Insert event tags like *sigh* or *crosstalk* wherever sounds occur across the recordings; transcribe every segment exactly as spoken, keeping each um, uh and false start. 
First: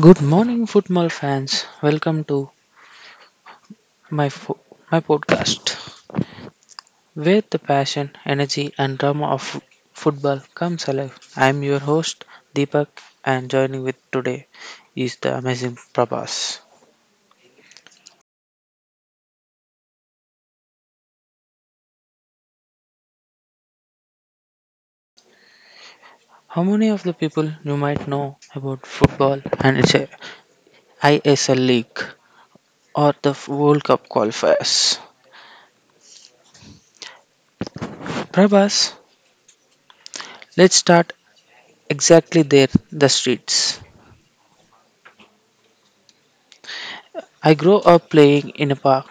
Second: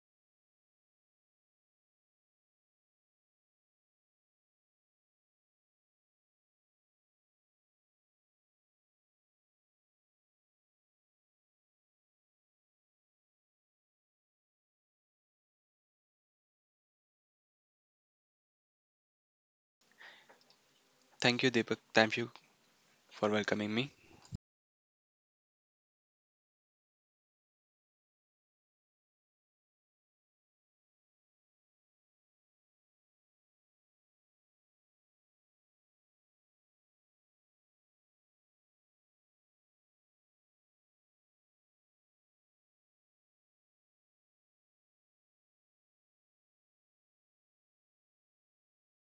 Good morning, football fans. Welcome to my fo- my podcast, where the passion, energy, and drama of f- football comes alive. I'm your host Deepak, and joining with today is the amazing Prabhas. Thank you, Deepak. Thank you for welcoming me. How many of the people you might know about football and its uh, I S L league or the f- World Cup qualifiers? Prabhas, let's start exactly there, the streets. I grew up playing in a park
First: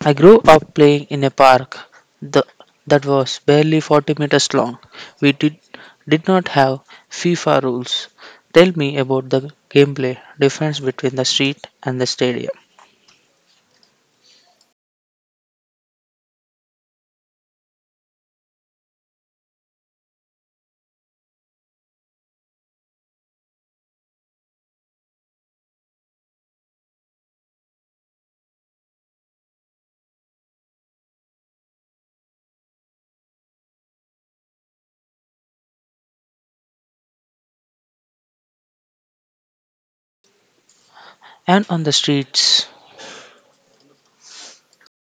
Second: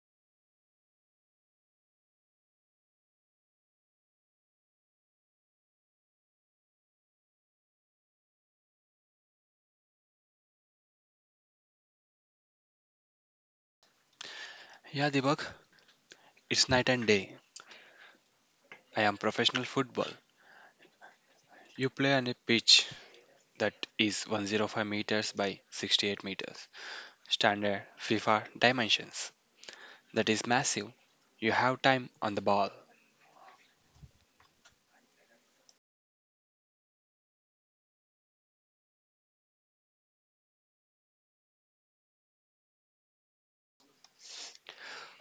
I grew up playing in a park the, that was barely forty meters long. We did, did not have FIFA rules. Tell me about the gameplay difference between the street and the stadium. Yeah, Deepak, it's night and day. I am professional football. You play on a pitch that is one hundred five meters by sixty-eight meters. Standard FIFA dimensions. That is massive. You have time on the ball. And on the streets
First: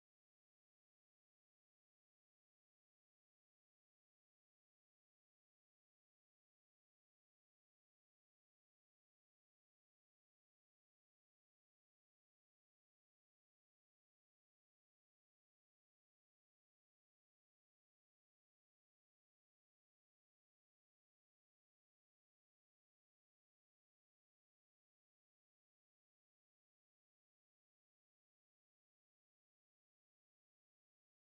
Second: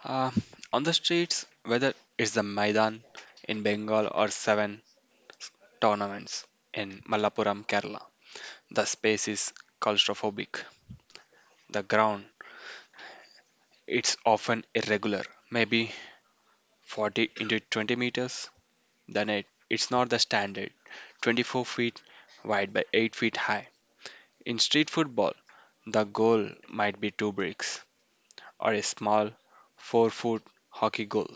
Uh, on the streets, whether it's the Maidan in Bengal or seven tournaments in Malappuram, Kerala, the space is claustrophobic. The ground, it's often irregular, maybe forty into twenty meters, then it, it's not the standard twenty-four feet wide by eight feet high. In street football, the goal might be two bricks or a small four foot hockey goal.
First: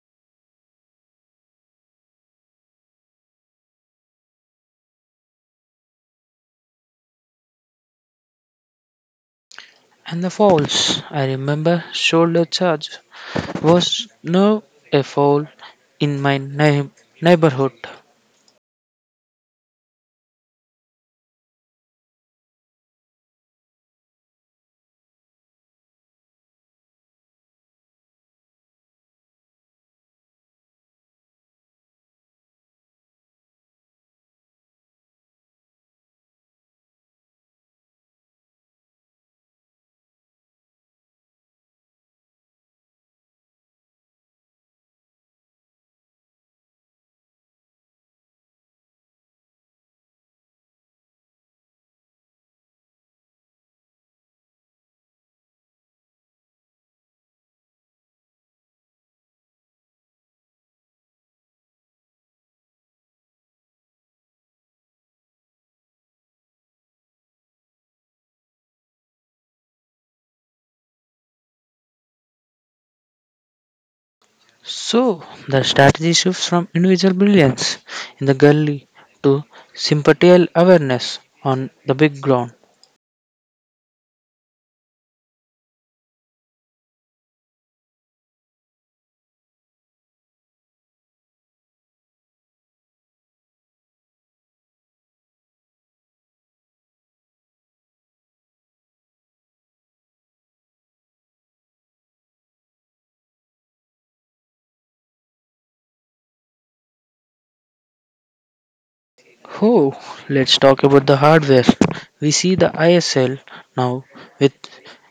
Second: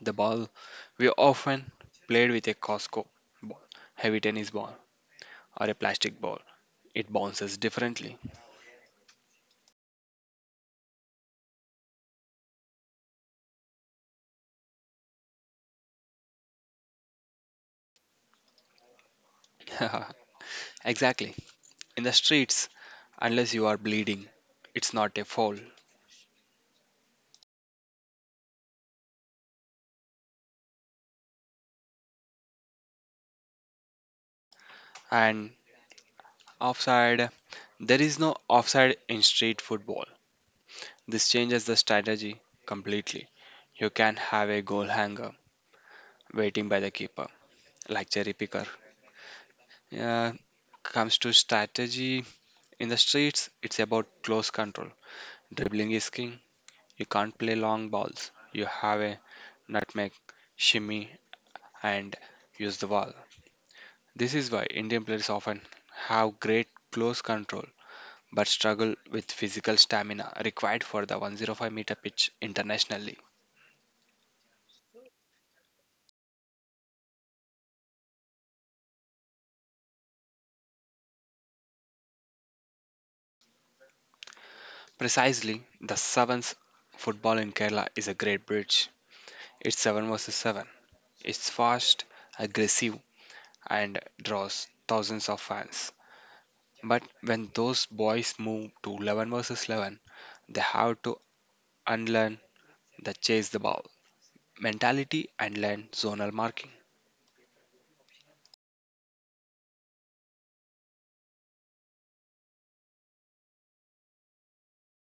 The ball we often played with a Costco ball, heavy tennis ball, or a plastic ball. It bounces differently. and the falls, I remember shoulder charge was no a foul in my neigh- neighborhood. *laughs* Exactly. In the streets, unless you are bleeding, it's not a foul. And offside. There is no offside in street football. This changes the strategy completely. You can have a goal hanger waiting by the keeper, like cherry picker. Yeah. Comes to strategy in the streets, it's about close control. Dribbling is king. You can't play long balls. You have a nutmeg, shimmy, and use the ball. This is why Indian players often have great close control but struggle with physical stamina required for the one hundred five meter pitch internationally. So the strategy shifts from individual brilliance in the gully to sympathetic awareness on the big ground. Precisely, the sevens football in Kerala is a great bridge. It's seven versus seven. It's fast, aggressive, and draws thousands of fans. But when those boys move to eleven versus eleven, they have to unlearn the chase the ball mentality and learn zonal marking. Oh, let's talk about the hardware. We see the I S L now with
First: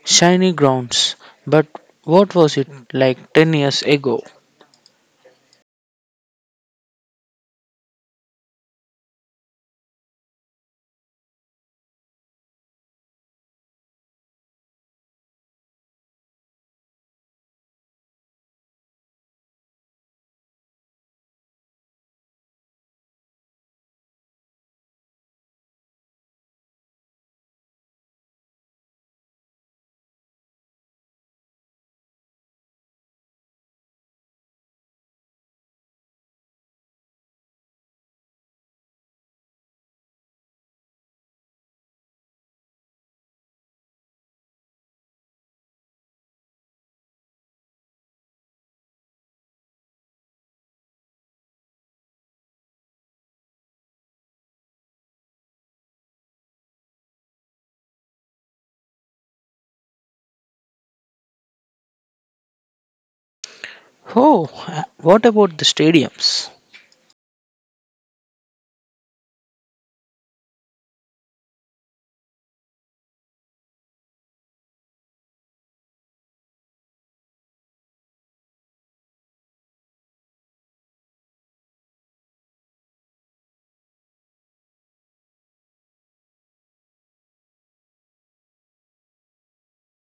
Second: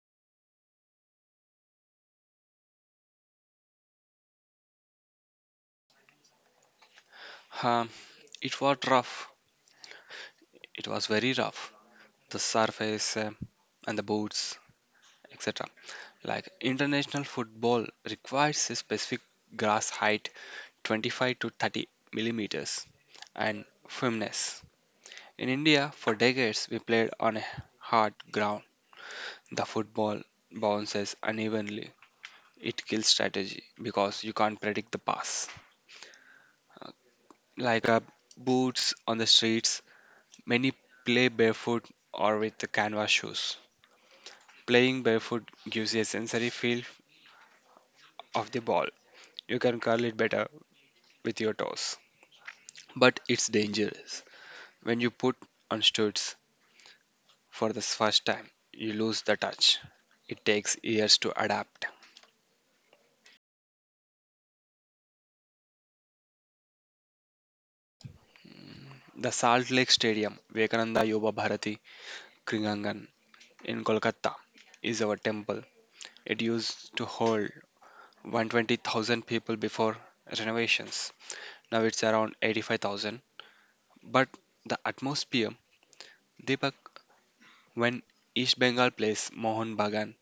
shiny grounds, but what was it like ten years ago? Um, it was rough. It was very rough. The surface, uh, and the boots, et cetera. Like international football requires a specific grass height, twenty-five to thirty millimeters, and firmness. In India, for decades, we played on a hard ground. The football bounces unevenly. It kills strategy because you can't predict the pass. Like uh, boots on the streets, many play barefoot or with the canvas shoes. Playing barefoot gives you a sensory feel of the ball. You can curl it better with your toes. But it's dangerous. When you put on stilts for the first time, you lose the touch. It takes years to adapt. Oh, what about the stadiums? The Salt Lake Stadium, Vivekananda Yoga Bharati Kringangan in Kolkata, is our temple. It used to hold one hundred twenty thousand people before renovations. Now it's around eighty-five thousand. But the atmosphere, Deepak, when East Bengal plays Mohun Bagan,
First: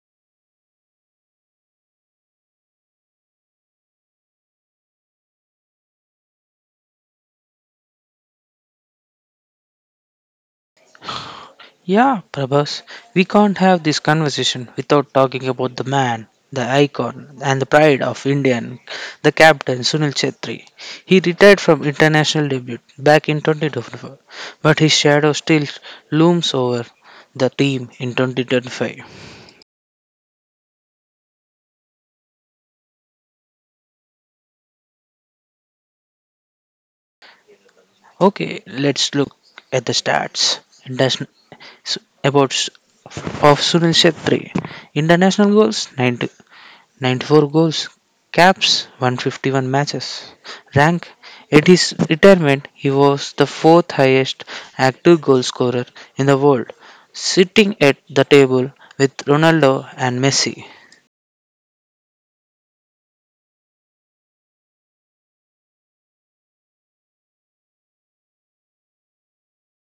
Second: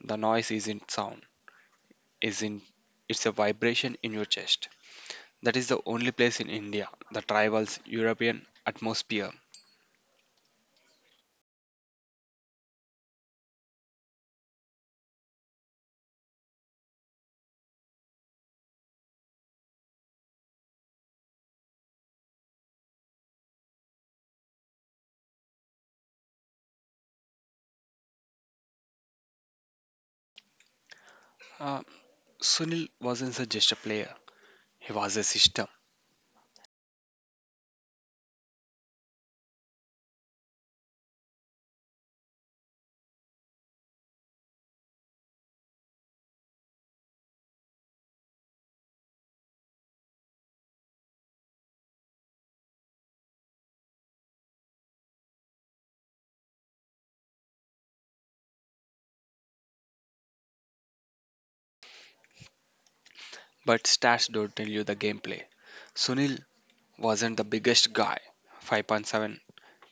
the noise isn't sound, isn't, it's a vibration in your chest. That is the only place in India the tribal's European atmosphere. Yeah, Prabhas, we can't have this conversation without talking about the man, the icon, and the pride of Indian, the captain Sunil Chetri. He retired from international debut back in twenty twenty-four, but his shadow still looms over the team in twenty twenty-five. Uh, Sunil wasn't just a player; he was a system. Okay, let's look at the stats. That's about s- of Sunil Shetty. International goals ninety, ninety-four goals, caps one fifty-one matches. Rank at his retirement, he was the fourth highest active goal scorer in the world, sitting at the table with Ronaldo and Messi. But stats don't tell you the gameplay. Sunil wasn't the biggest guy, five point seven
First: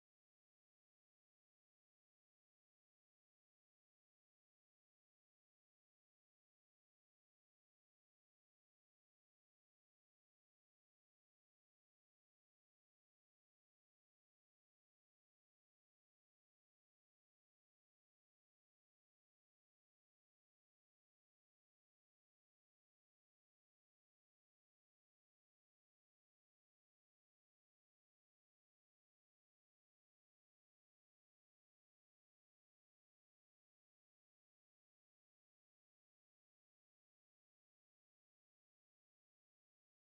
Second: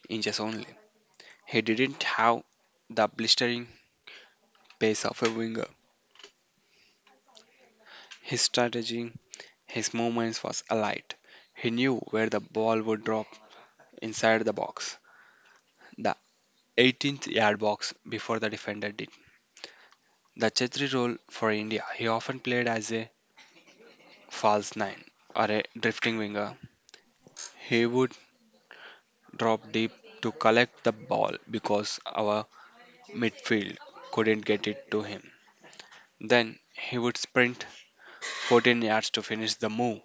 inches only. He didn't have the blistering pace of a winger. His strategy, his movements was alight. He knew where the ball would drop inside the box. The eighteenth yard box before the defender did. The Chetri role for India, he often played as a false nine or a drifting winger. He would drop deep to collect the ball because our midfield couldn't get it to him. Then he would sprint fourteen yards to finish the move.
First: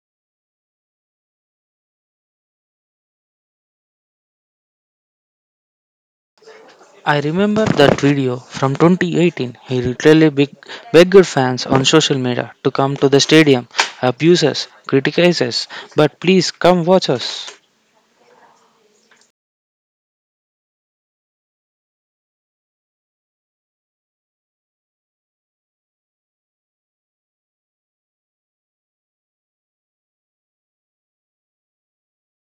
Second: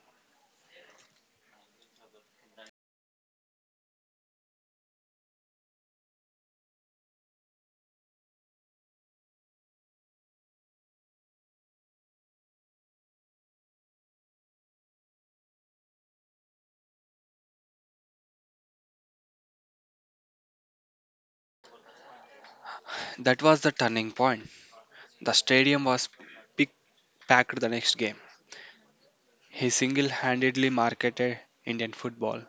I remember that video from twenty eighteen. He literally beg- begged fans on social media to come to the stadium, abuse us, criticize us, but please come watch us. That was the turning point. The stadium was pick- packed the next game. He single handedly marketed Indian football.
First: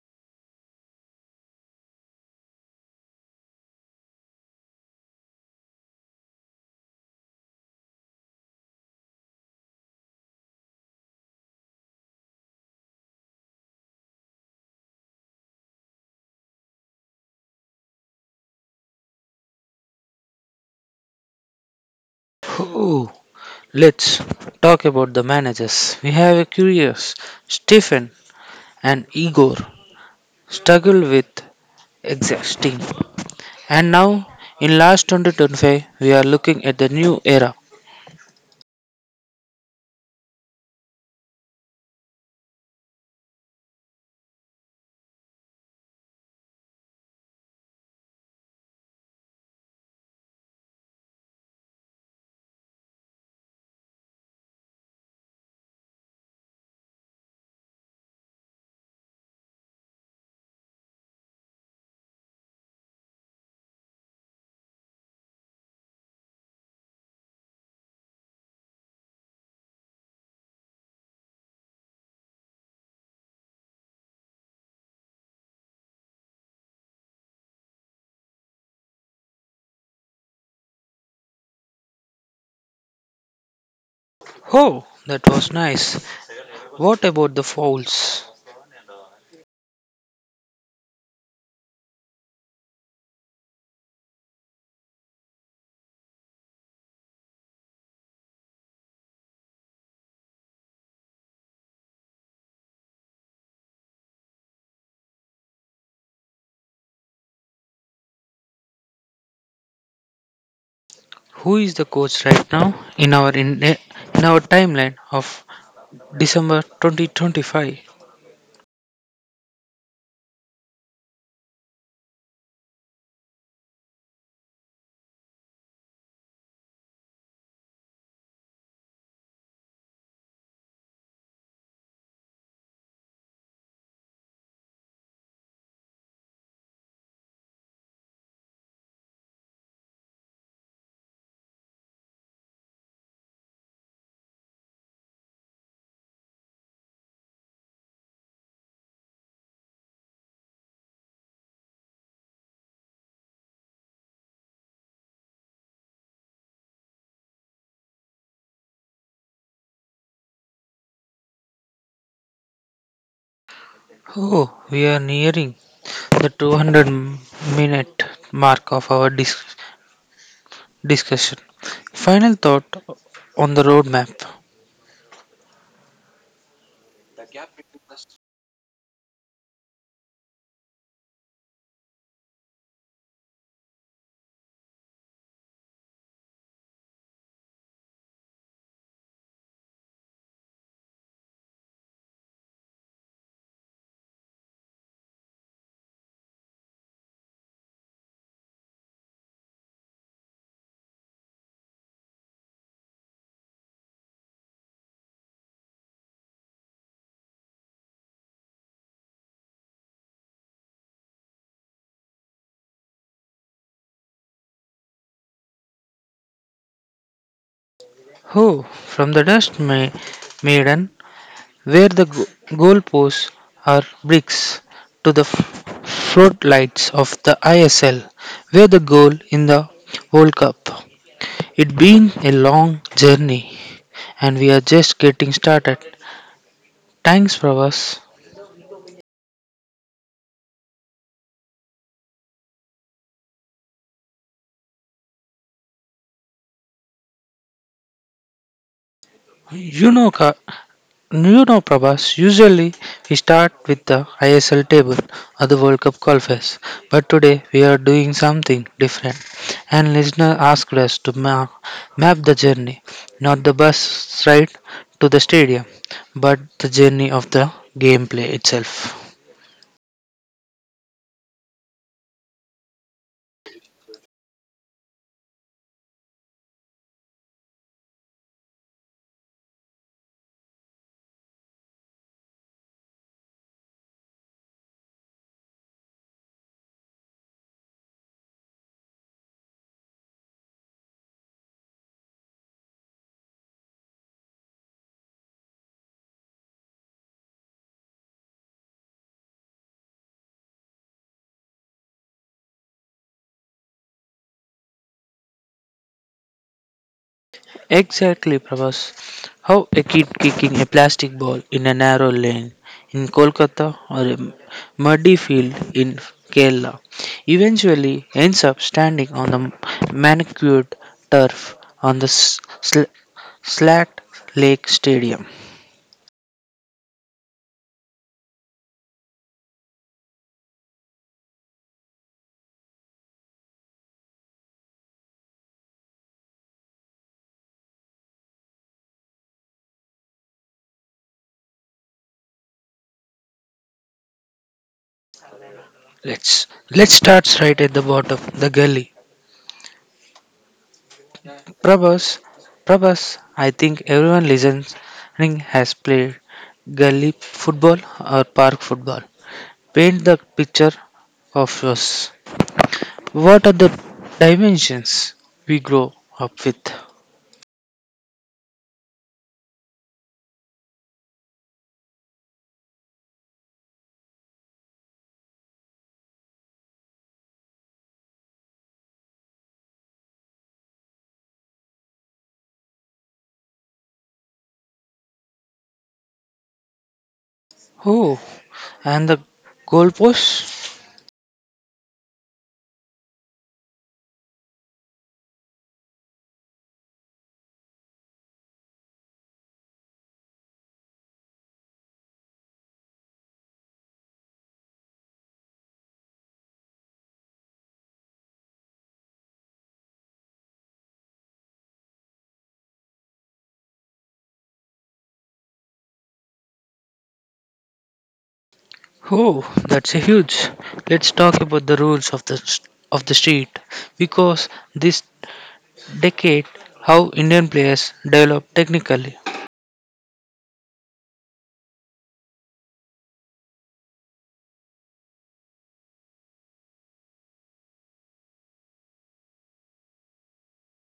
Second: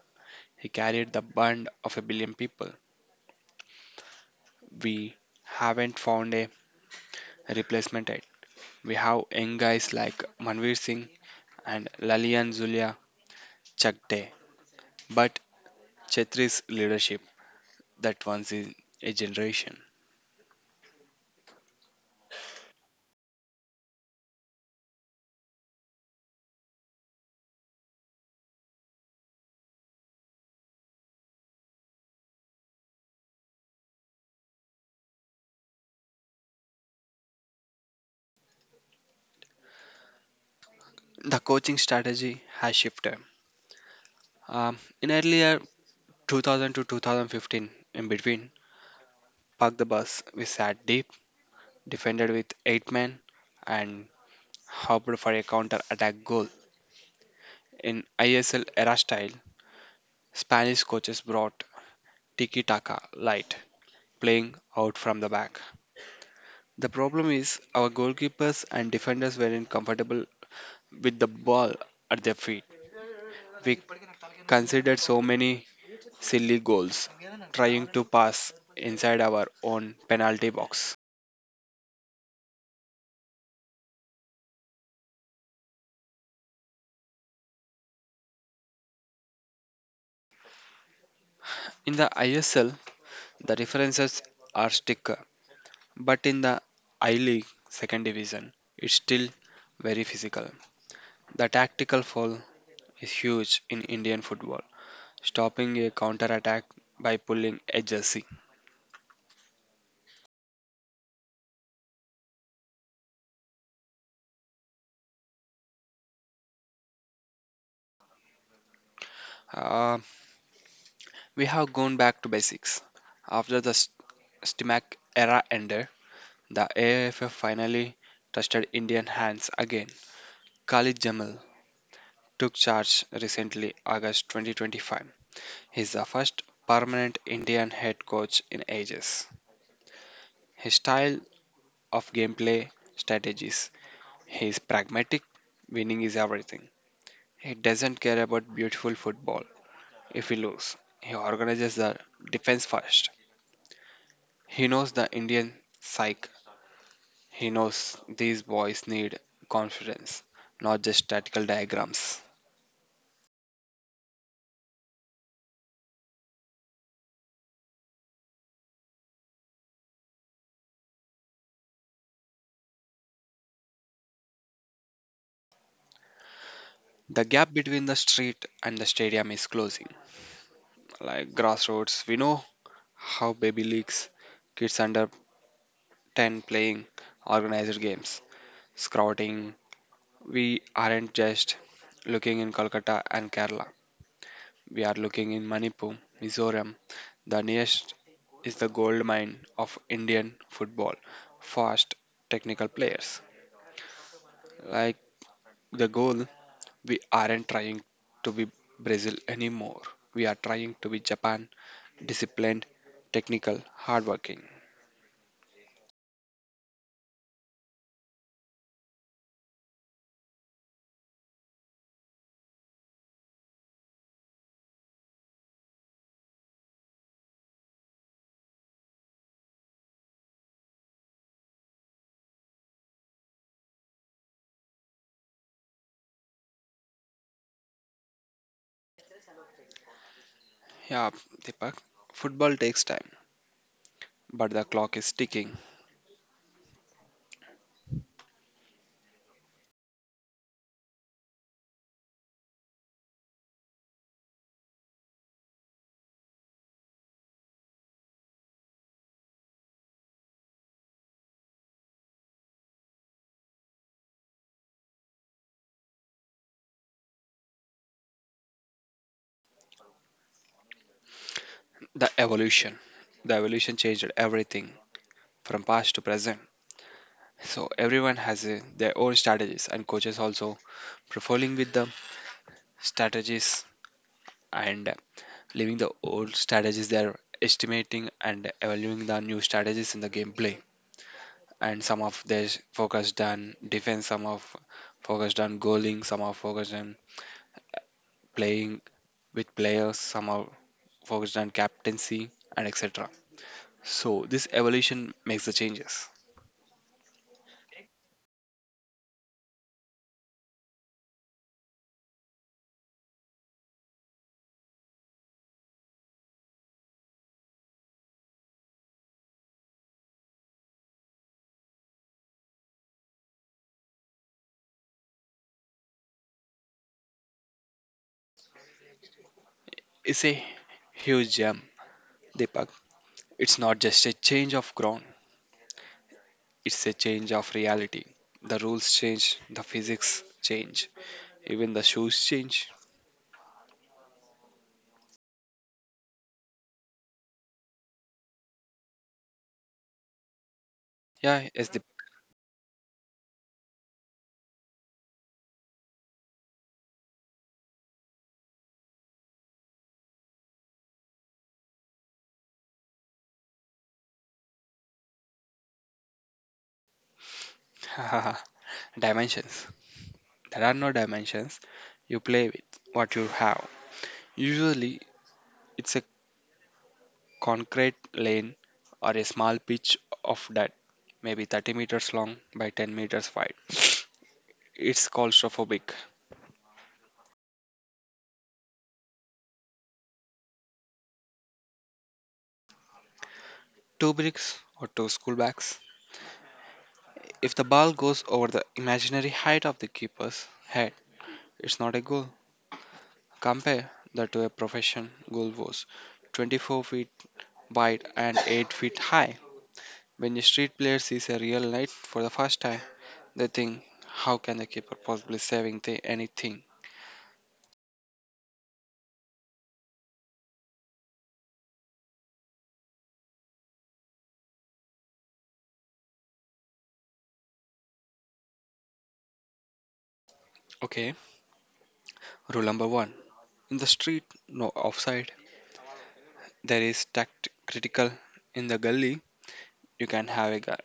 He carried the band of a billion people. We haven't found a replacement yet. We have young guys like Manveer Singh and Lalian Zulia Chakde, but Chetri's leadership that once in a generation. Ooh, let's talk about the managers. We have a curious Stephen and Igor struggle with exact team. And now in last twenty twenty-five we are looking at the new era. The coaching strategy has shifted. Um, in earlier two thousand to two thousand fifteen, in between, park the bus. We sat deep, defended with eight men, and hoped for a counter attack goal. In I S L era style, Spanish coaches brought tiki taka light, playing out from the back. The problem is our goalkeepers and defenders weren't comfortable with the ball at their feet. We conceded so many silly goals trying to pass inside our own penalty box. Oh, that was nice. What about the fouls? In the I S L, the references are sticker, but in the I League second division, it's still very physical. The tactical foul is huge in Indian football, stopping a counter attack by pulling a jersey. Who is the coach right now in our in, in our timeline of December twenty twenty-five? Uh, we have gone back to basics. After the S- Stimac era ended, the A F F finally trusted Indian hands again. Khalid Jamal took charge recently, August twenty twenty-five. He's the first permanent Indian head coach in ages. His style of gameplay strategies. He is pragmatic, winning is everything. He doesn't care about beautiful football. If we lose, he organizes the defense first. He knows the Indian psyche. He knows these boys need confidence, not just tactical diagrams. Oh, we are nearing the two hundred minute mark of our dis- discussion. Final thought on the roadmap. The gap between the street and the stadium is closing. Like grassroots, we know how baby leagues, kids under ten playing organized games, scouting, we aren't just looking in Kolkata and Kerala. We are looking in Manipur, Mizoram. The nearest is the gold mine of Indian football. Fast technical players. Like the goal, we aren't trying to be Brazil anymore. We are trying to be Japan, disciplined, technical, hardworking. Oh, from the dust ma- maiden, where the go- goalposts are bricks, to the f- floodlights of the I S L, where the goal in the World Cup. It's been a long journey, and we are just getting started. Thanks, Pravas. Yeah, Deepak, football takes time, but the clock is ticking. You know, Ka- You know, Prabhas, usually we start with the I S L table or the World Cup qualifiers, but today we are doing something different. And listener asked us to ma- map the journey, not the bus ride to the stadium, but the journey of the gameplay itself. The evolution. The evolution changed everything. From past to present. So everyone has a, their own strategies, and coaches also profiling with the strategies and leaving the old strategies. They are estimating and evaluating the new strategies in the gameplay. And some of their focused on defense, some of focused on goaling, some are focused on playing with players, some are focused on captaincy, and et cetera. So this evolution makes the changes. Exactly, Prabhas. How a kid kicking a plastic ball in a narrow lane in Kolkata or a muddy field in Kerala eventually ends up standing on the manicured turf on the s- sl- Slat Lake Stadium. It's a huge gem, Deepak. It's not just a change of ground, it's a change of reality. The rules change, the physics change, even the shoes change. Let's let's start right at the bottom, the gully. Yeah, it's the Prabhas, Prabhas. I think everyone listening has played gully football or park football. Paint the picture of us. What are the dimensions we grow up with? *laughs* dimensions. There are no dimensions. You play with what you have. Usually, it's a concrete lane or a small pitch of dirt, maybe thirty meters long by ten meters wide. It's claustrophobic. Oh, and the goalposts? Two bricks or two school bags. If the ball goes over the imaginary height of the keeper's head, it's not a goal. Compare that to a profession. Goal was twenty-four feet wide and eight feet high. When a street player sees a real light for the first time, they think, how can the keeper possibly saving the anything? Oh, that's a huge. Let's talk about the rules of the of the street because this decade how Indian players develop technically. Okay, rule number one. In the street, no offside. There is tact critical. In the gully, you can have a guy.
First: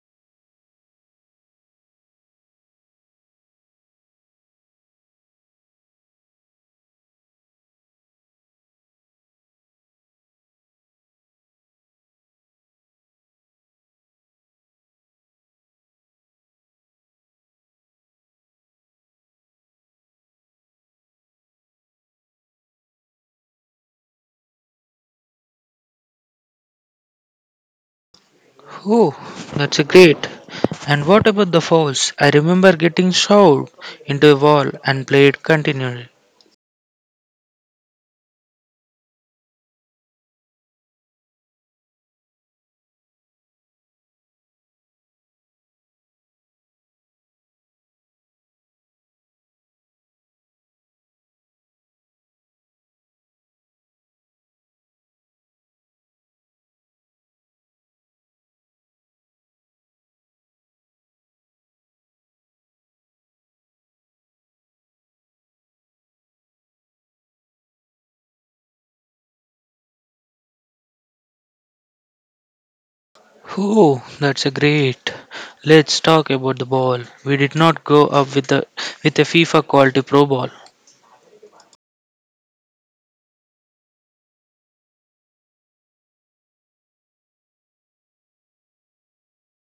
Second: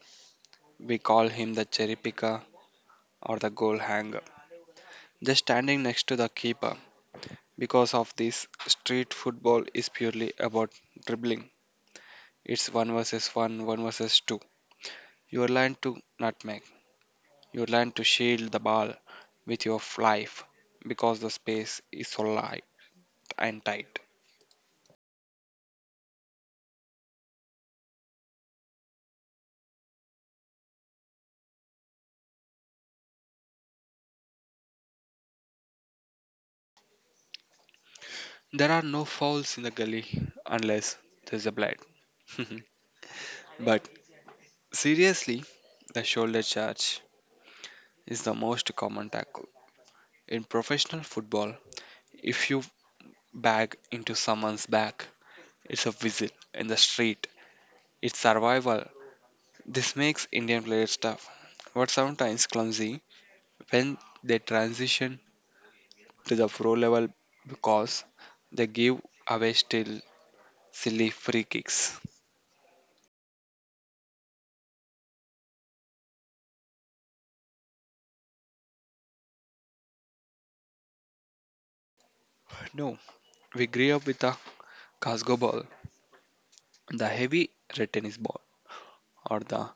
We call him the cherry picker or the goal hanger. Just standing next to the keeper. Because of this, street football is purely about dribbling. It's one versus one, one versus two. You learn to nutmeg. You learn to shield the ball with your life because the space is so light and tight. Oh, that's a great. And what about the fouls? I remember getting shoved into a wall and played continually. There are no fouls in the gully unless there's a blood. *laughs* But seriously, the shoulder charge is the most common tackle. In professional football, if you bag into someone's back, it's a whistle in the street. It's survival. This makes Indian players tough, but sometimes clumsy when they transition to the pro level because they give away still silly free kicks. Oh, that's a great. Let's talk about the ball. We did not grow up with a with a FIFA quality pro ball. No, we grew up with the Casco ball, the heavy red tennis ball, or the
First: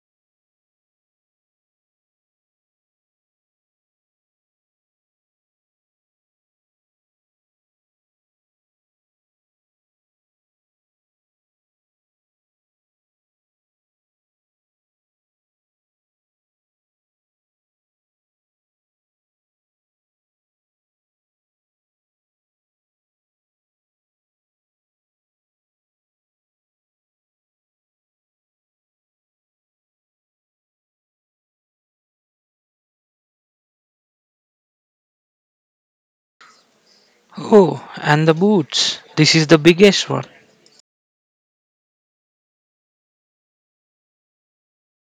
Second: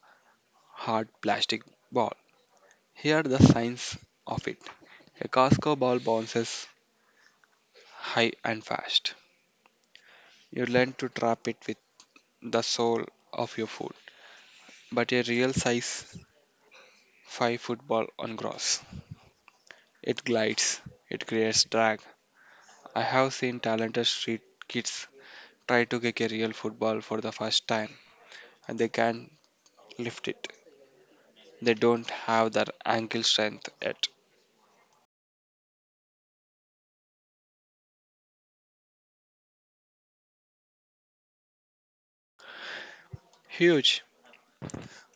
hard plastic ball. Here are the signs of it. A Casco ball bounces high and fast. You learn to trap it with the sole of your foot, but a real size five football on grass. It glides, it creates drag. I have seen talented street kids try to kick a real football for the first time and they can't lift it. They don't have that ankle strength yet. Oh, and the boots. This is the biggest one. Huge.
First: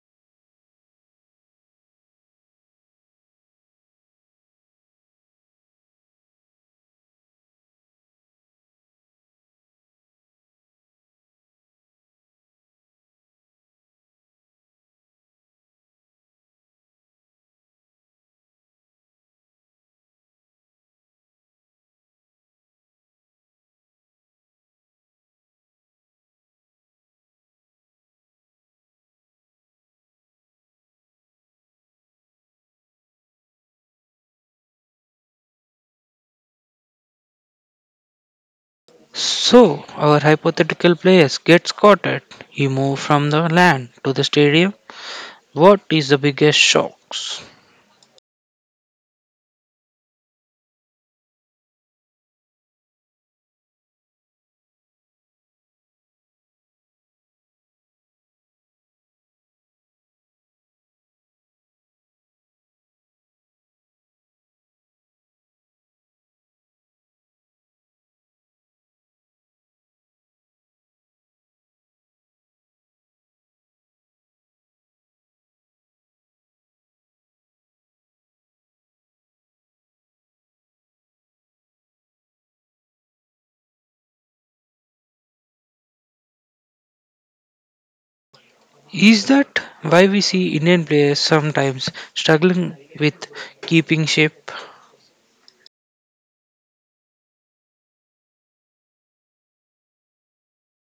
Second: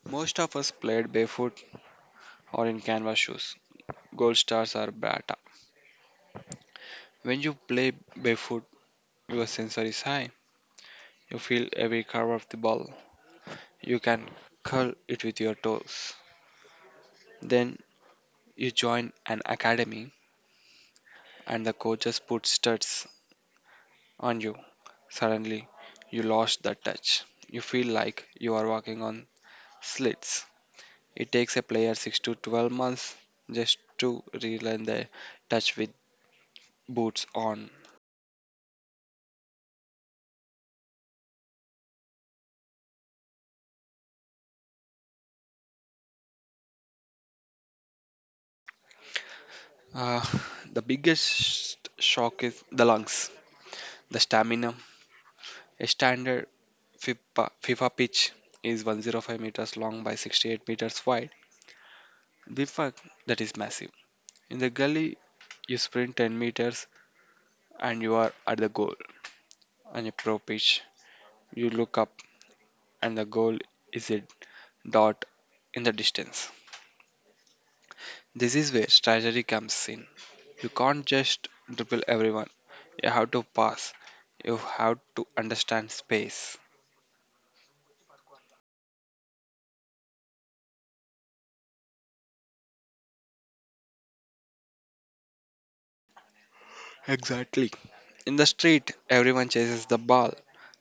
Most of us played barefoot or in canvas shoes. Gold stars are bata. When you play barefoot, your sensor is high. You feel every curve of the ball. You can curl it with your toes. Then you join an academy and the coaches put studs on you. Suddenly, you lost that touch. You feel like you are walking on slits. It takes a player six to twelve months just to relearn the touch with boots on. So our hypothetical players gets caught at. He moved from the land to the stadium. What is the biggest shocks? Uh, *sighs* the biggest shock is the lungs, the stamina. A standard FIFA, FIFA pitch is one hundred five meters long by sixty-eight meters wide. The fuck, that is massive. In the gully, you sprint ten meters and you are at the goal on a pro pitch. You look up and the goal is a dot in the distance. This is where strategy comes in. You can't just dribble everyone. You have to pass. You have to understand space. Is that why we see Indian players sometimes struggling with keeping shape? Exactly. In the street, everyone chases the ball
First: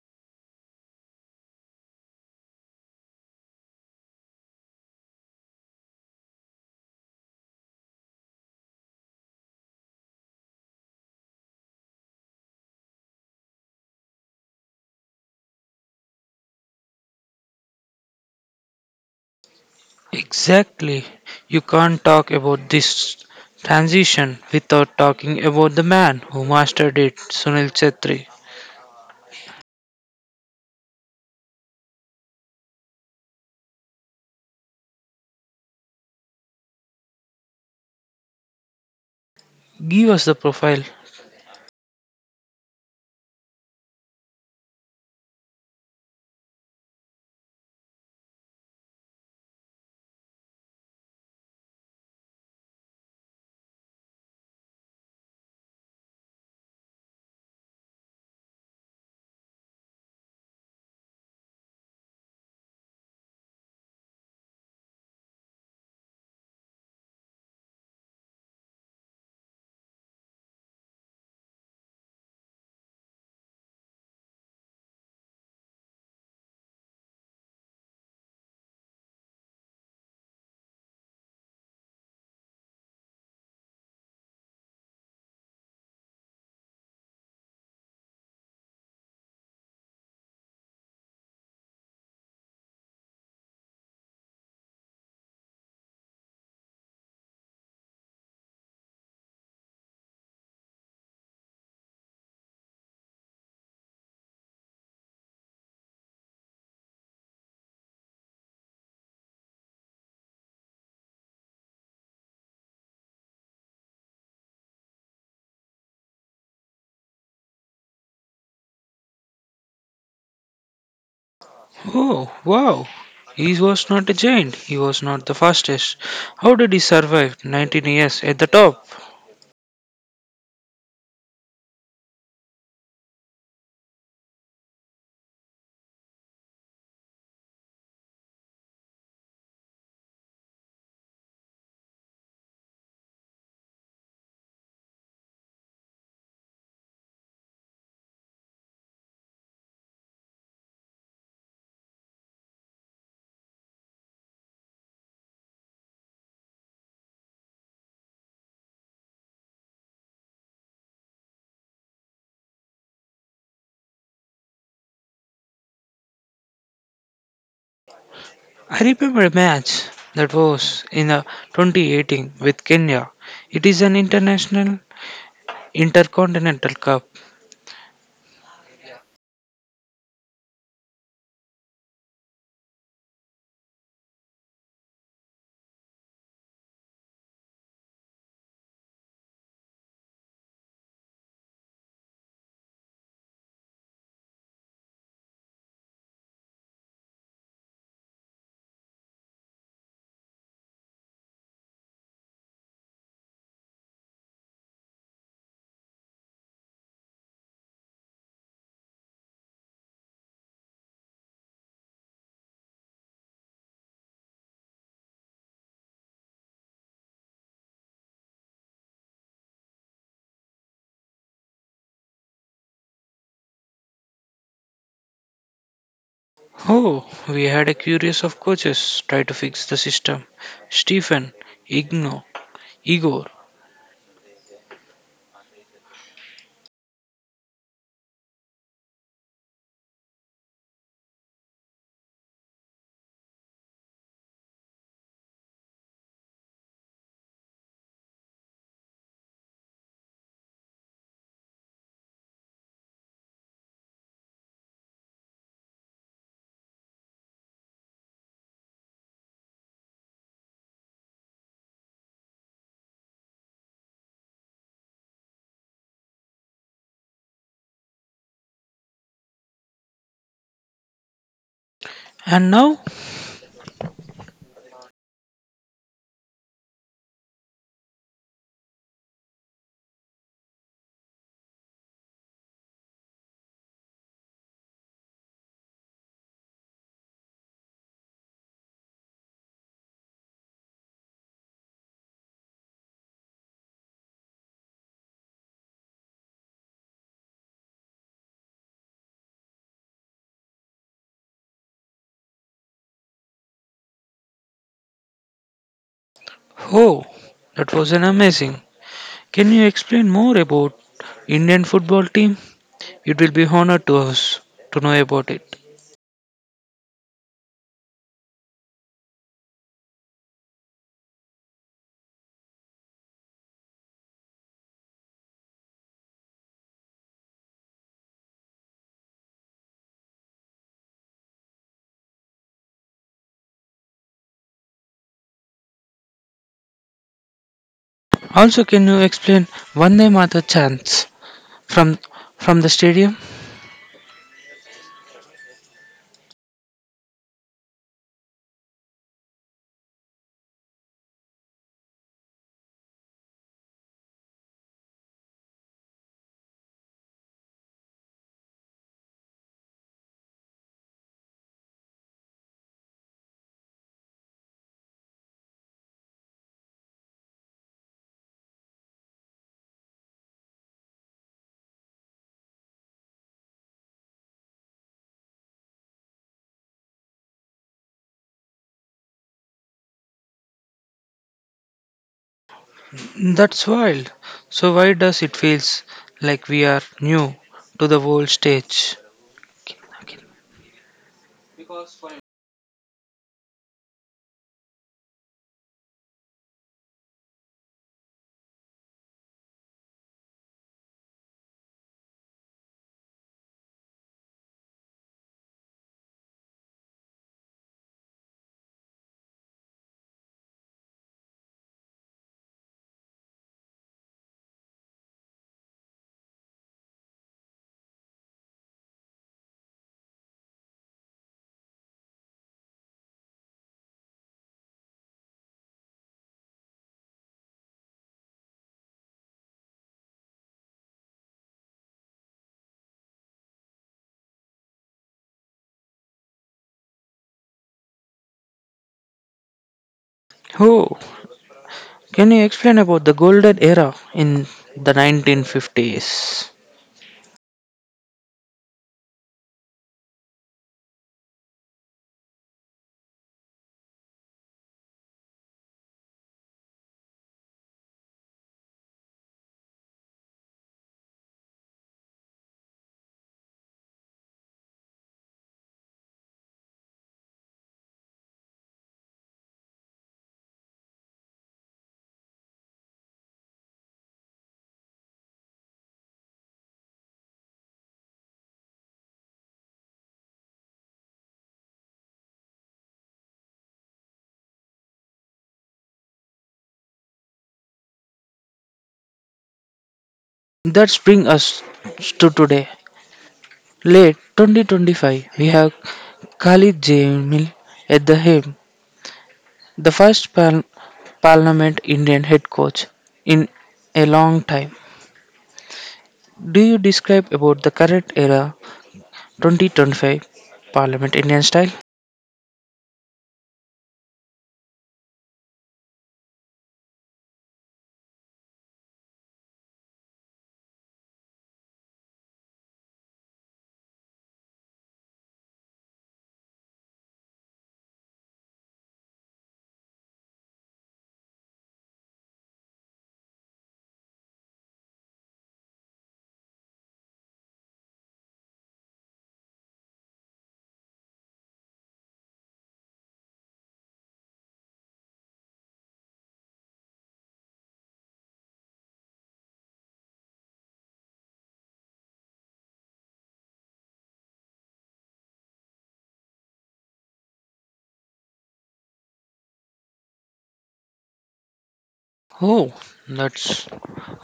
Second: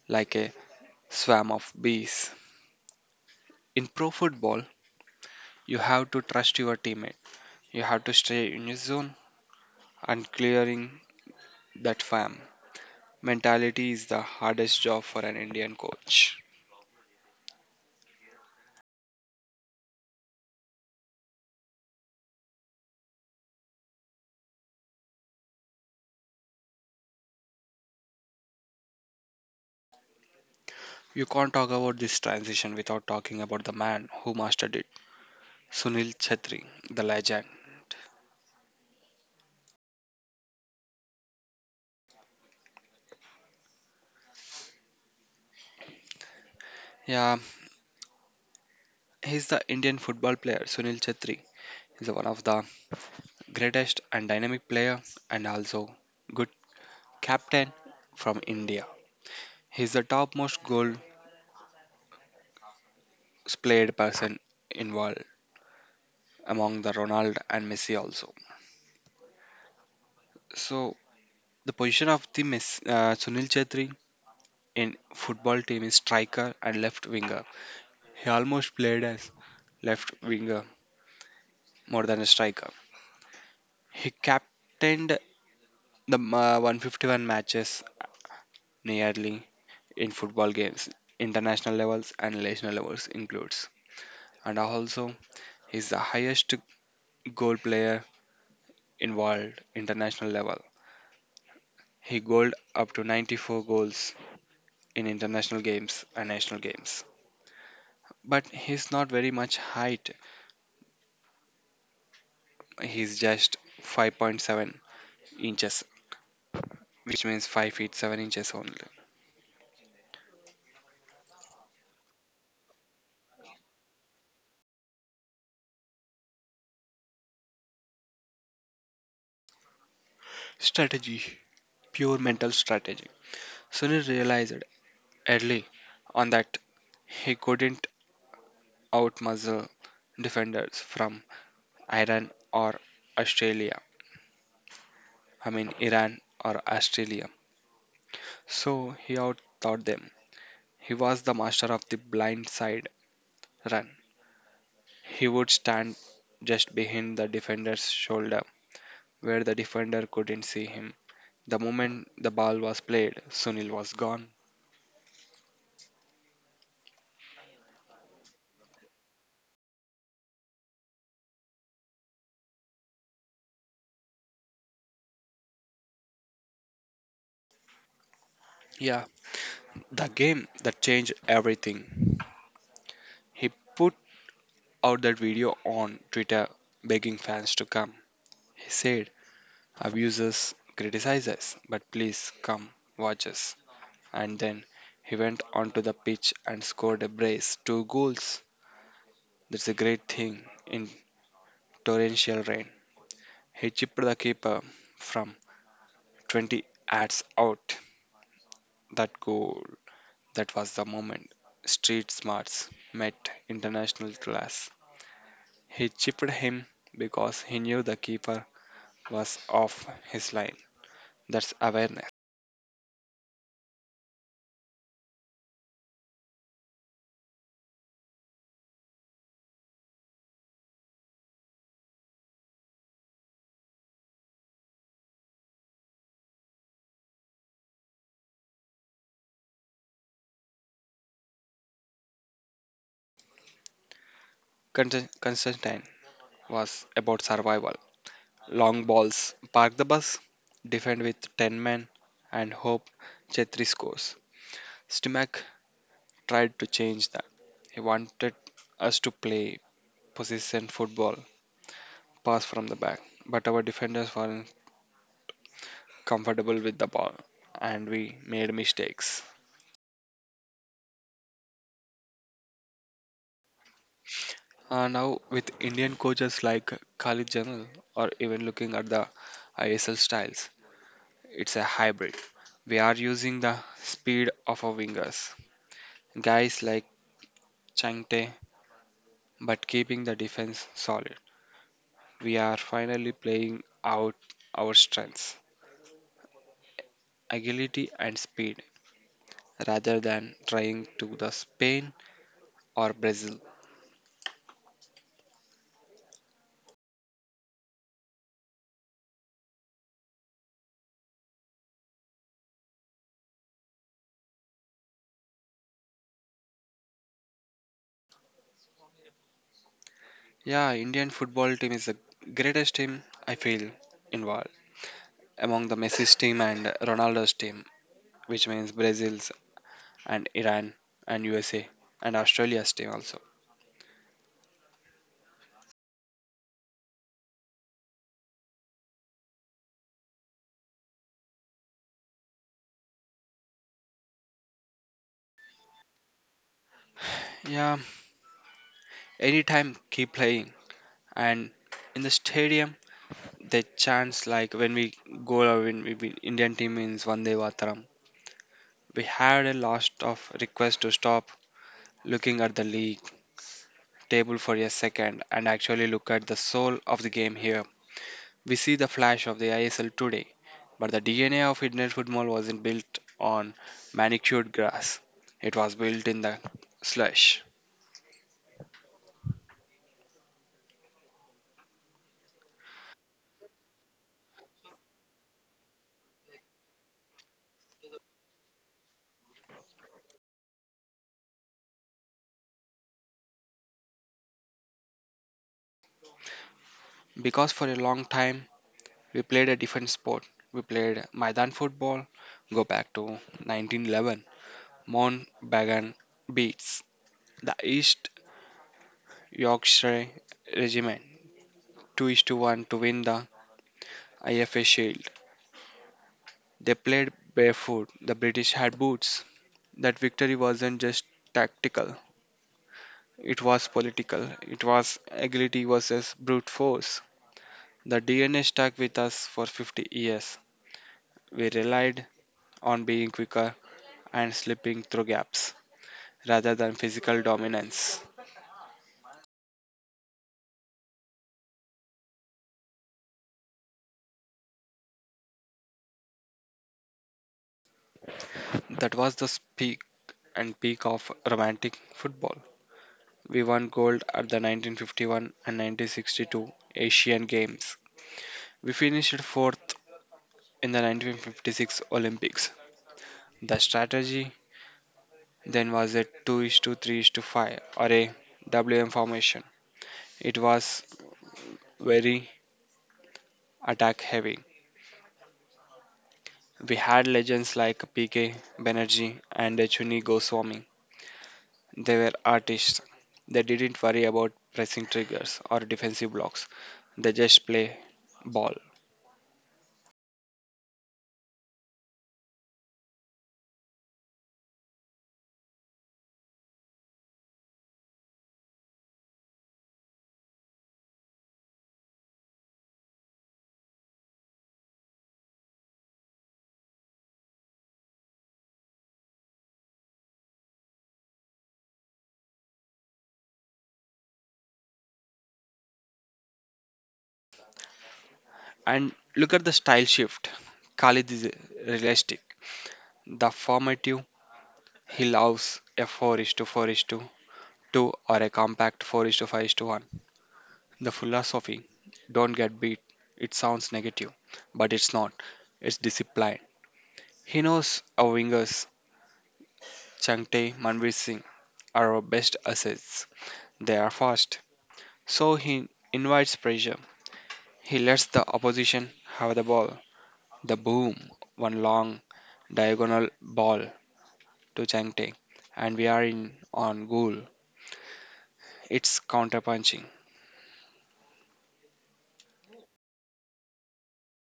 like a swarm of bees. In pro football, you have to trust your teammate. You have to stay in your zone and clearing that farm. Mentality is the hardest job for an Indian coach. Exactly. You can't talk about this transition without talking about the man who mastered it, Sunil Chetri. You can't talk about this transition without talking about the man who mastered it, Sunil Chhetri, the legend. Give us the profile. Yeah, he's the Indian football player Sunil Chhetri. He's one of the greatest and dynamic player and also good captain from India. He's the topmost goals played person in world among the Ronald and Messi also. So the position of the Messi, uh, Sunil Chhetri in football team is striker and left winger. He almost played as left winger more than a striker. He captained the uh, one hundred fifty-one matches nearly in football games, international levels and national levels includes. And also, he's the highest goal player involved international level. He goaled up to ninety-four goals in international games and national games. But he's not very much height. He's just five point seven inches, which means five feet seven inches only. Oh, wow. He was not a giant. He was not the fastest. How did he survive nineteen years at the top? Strategy, pure mental strategy. Sunil realized early on that he couldn't outmuscle defenders from Iran or Australia. I mean, Iran or Australia. So he outthought them. He was the master of the blind side run. He would stand just behind the defender's shoulder where the defender couldn't see him. The moment the ball was played, Sunil was gone. I remember a match that was in uh, twenty eighteen with Kenya. It is an international intercontinental cup. Yeah, the game that changed everything. He put out that video on Twitter begging fans to come. He said, "Abusers criticize us, but please come watch us." And then he went onto the pitch and scored a brace, two goals. That's a great thing in torrential rain. He chipped the keeper from twenty yards out. That goal, that was the moment street smarts met international class. He chipped him because he knew the keeper was off his line. That's awareness. Oh, we had a curious of coaches try to fix the system. Stephen, Igno, Igor. Const- Constantine was about survival. Long balls, park the bus, defend with ten men, and hope Chetri scores. Stimac tried to change that. He wanted us to play possession football, pass from the back, but our defenders were comfortable with the ball and we made mistakes. And now? Uh, now, with Indian coaches like Khalid Jamal or even looking at the I S L styles, it's a hybrid. We are using the speed of our wingers, guys like Changte, but keeping the defense solid. We are finally playing out our strengths, agility, and speed rather than trying to the Spain or Brazil. Oh, that was an amazing. Can you explain more about Indian football team? It will be honor to us to know about it. Yeah, Indian football team is the greatest team I feel involved among the Messi's team and Ronaldo's team, which means Brazil's and Iran and U S A and Australia's team also. Also, can you explain Vande Mata chants from from the stadium? Yeah, anytime keep playing and in the stadium they chants like when we goal or when we win- Indian team wins Vande Vataram. We had a lot of requests to stop looking at the league table for a second and actually look at the soul of the game here. We see the flash of the I S L today, but the D N A of Indian football wasn't built on manicured grass. It was built in the slush. That's wild. So why does it feels like we are new to the whole stage? Okay, okay. Because for a long time, we played a different sport. We played Maidan football, go back to nineteen eleven, Mount Bagan beats the East Yorkshire Regiment two is to one to win the I F A Shield. They played barefoot, the British had boots. That victory wasn't just tactical, it was political. It was agility versus brute force. The D N A stuck with us for fifty years. We relied on being quicker and slipping through gaps rather than physical dominance. Oh, can you explain about the golden era in the nineteen fifties? That was the peak and peak of romantic football. We won gold at the nineteen fifty-one and nineteen sixty-two Asian Games. We finished fourth in the nineteen fifty-six Olympics. The strategy then was a two is to three is to five or a W M formation. It was very attack heavy. We had legends like P K Banerjee and Chuni Goswami. They were artists. They didn't worry about pressing triggers or defensive blocks. They just play ball. That's bring us to today. Late twenty twenty-five, we have Khalid Jamil at the helm, the first par- Parliament Indian head coach in a long time. Do you describe about the current era twenty twenty-five Parliament Indian style? And look at the style shift. Khalid is realistic. The formative, he loves a four is to four is to two or a compact four is to five is to one. The philosophy, don't get beat, it sounds negative, but it's not. It's discipline. He knows our wingers, Changte, Manvir Singh, are our best assets. They are fast. So he invites pressure. He lets the opposition have the ball. The boom, one long diagonal ball to Changte, and we are in on goal. It's counter-punching. Oh, that's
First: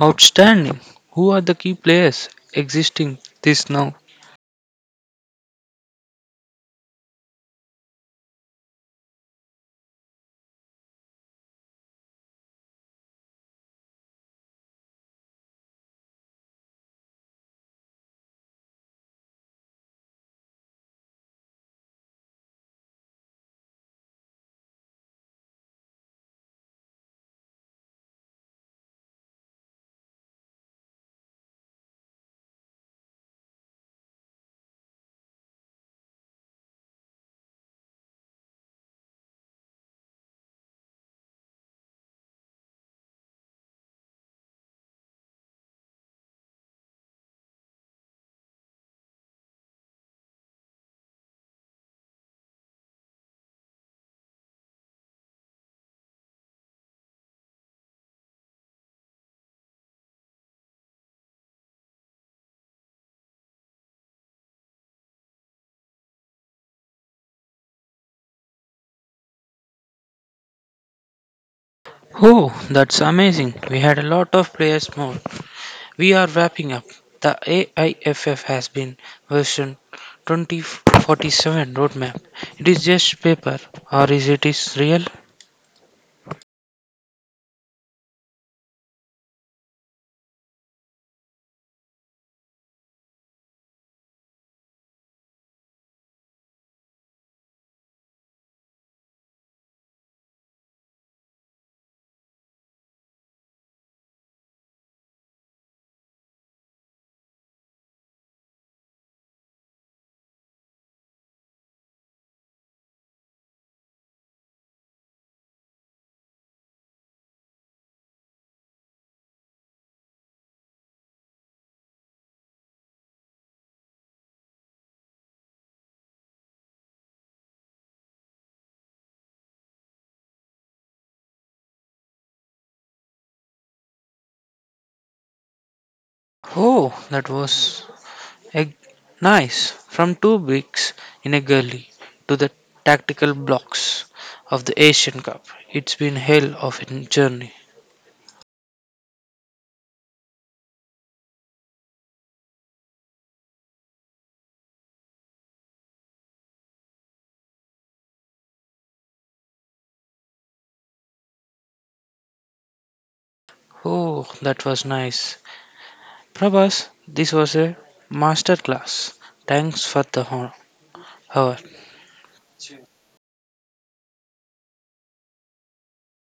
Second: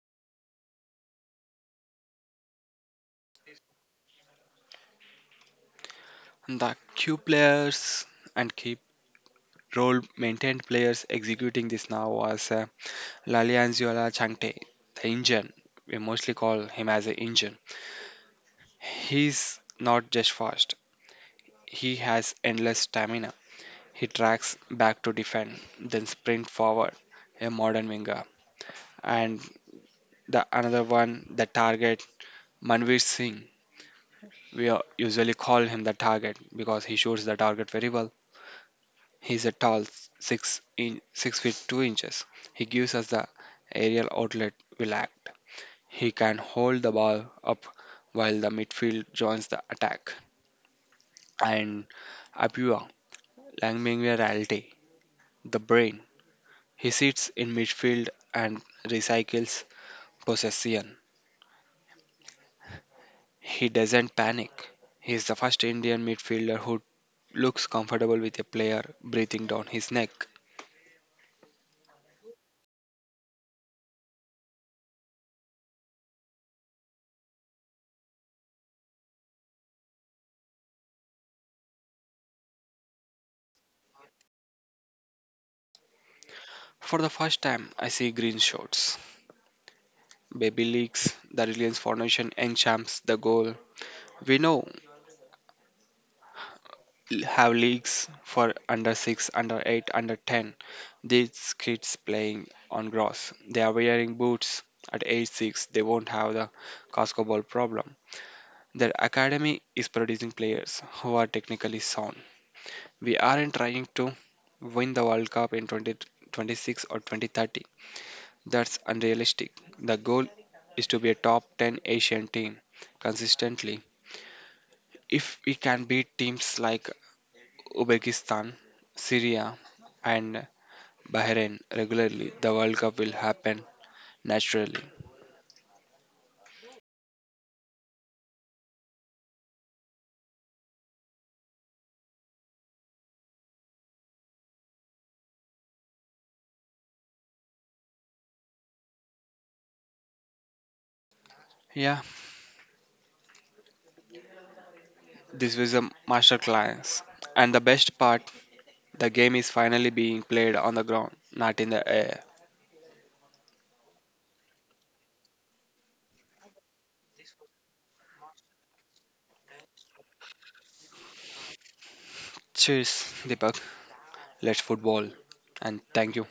outstanding. Who are the key players existing this now? The Q players and keep role maintained players executing this now as a Lalianzuela Changte, the Indian, we mostly call him as an Indian. He's not just fast, he has endless stamina. He tracks back to defend, then sprint forward, a modern winger. And the another one, the target, Manveer Singh. We uh, usually call him the target because he shoots the target very well. He's a tall six in six feet two inches. He gives us the aerial outlet we lacked. He can hold the ball up while the midfield joins the attack. And Apua Langmingwe Reality, the brain. He sits in midfield and recycles possession. He doesn't panic. He is the first Indian midfielder who looks comfortable with a player breathing down his neck. Oh, that's amazing. We had a lot of players more. We are wrapping up. The A I F F has been version twenty forty-seven roadmap. It is just paper, or is it is real? For the first time, I see green shorts. Baby leaks, the Reliance Foundation enchants the goal. We know l- have leagues for under six, under eight, under ten. These kids playing on grass, they are wearing boots. At age six, they won't have the casco ball problem. Their academy is producing players who are technically sound. We aren't trying to win the world cup in twenty twenty-six or twenty thirty. That's unrealistic. The goal is to be a top ten Asian team consistently. If we can beat teams like Uzbekistan, Syria, and Bahrain regularly, the World Cup will happen naturally. Oh, that was a nice. From two bricks in a gully to the tactical blocks of the Asian Cup. It's been hell of a journey. Yeah, this was a masterclass. And the best part, the game is finally being played on the ground, not in the air. Oh, that was nice. Prabhas, this was a master class. Thanks for the honor. Her Cheers, Deepak. Let's football. And thank you.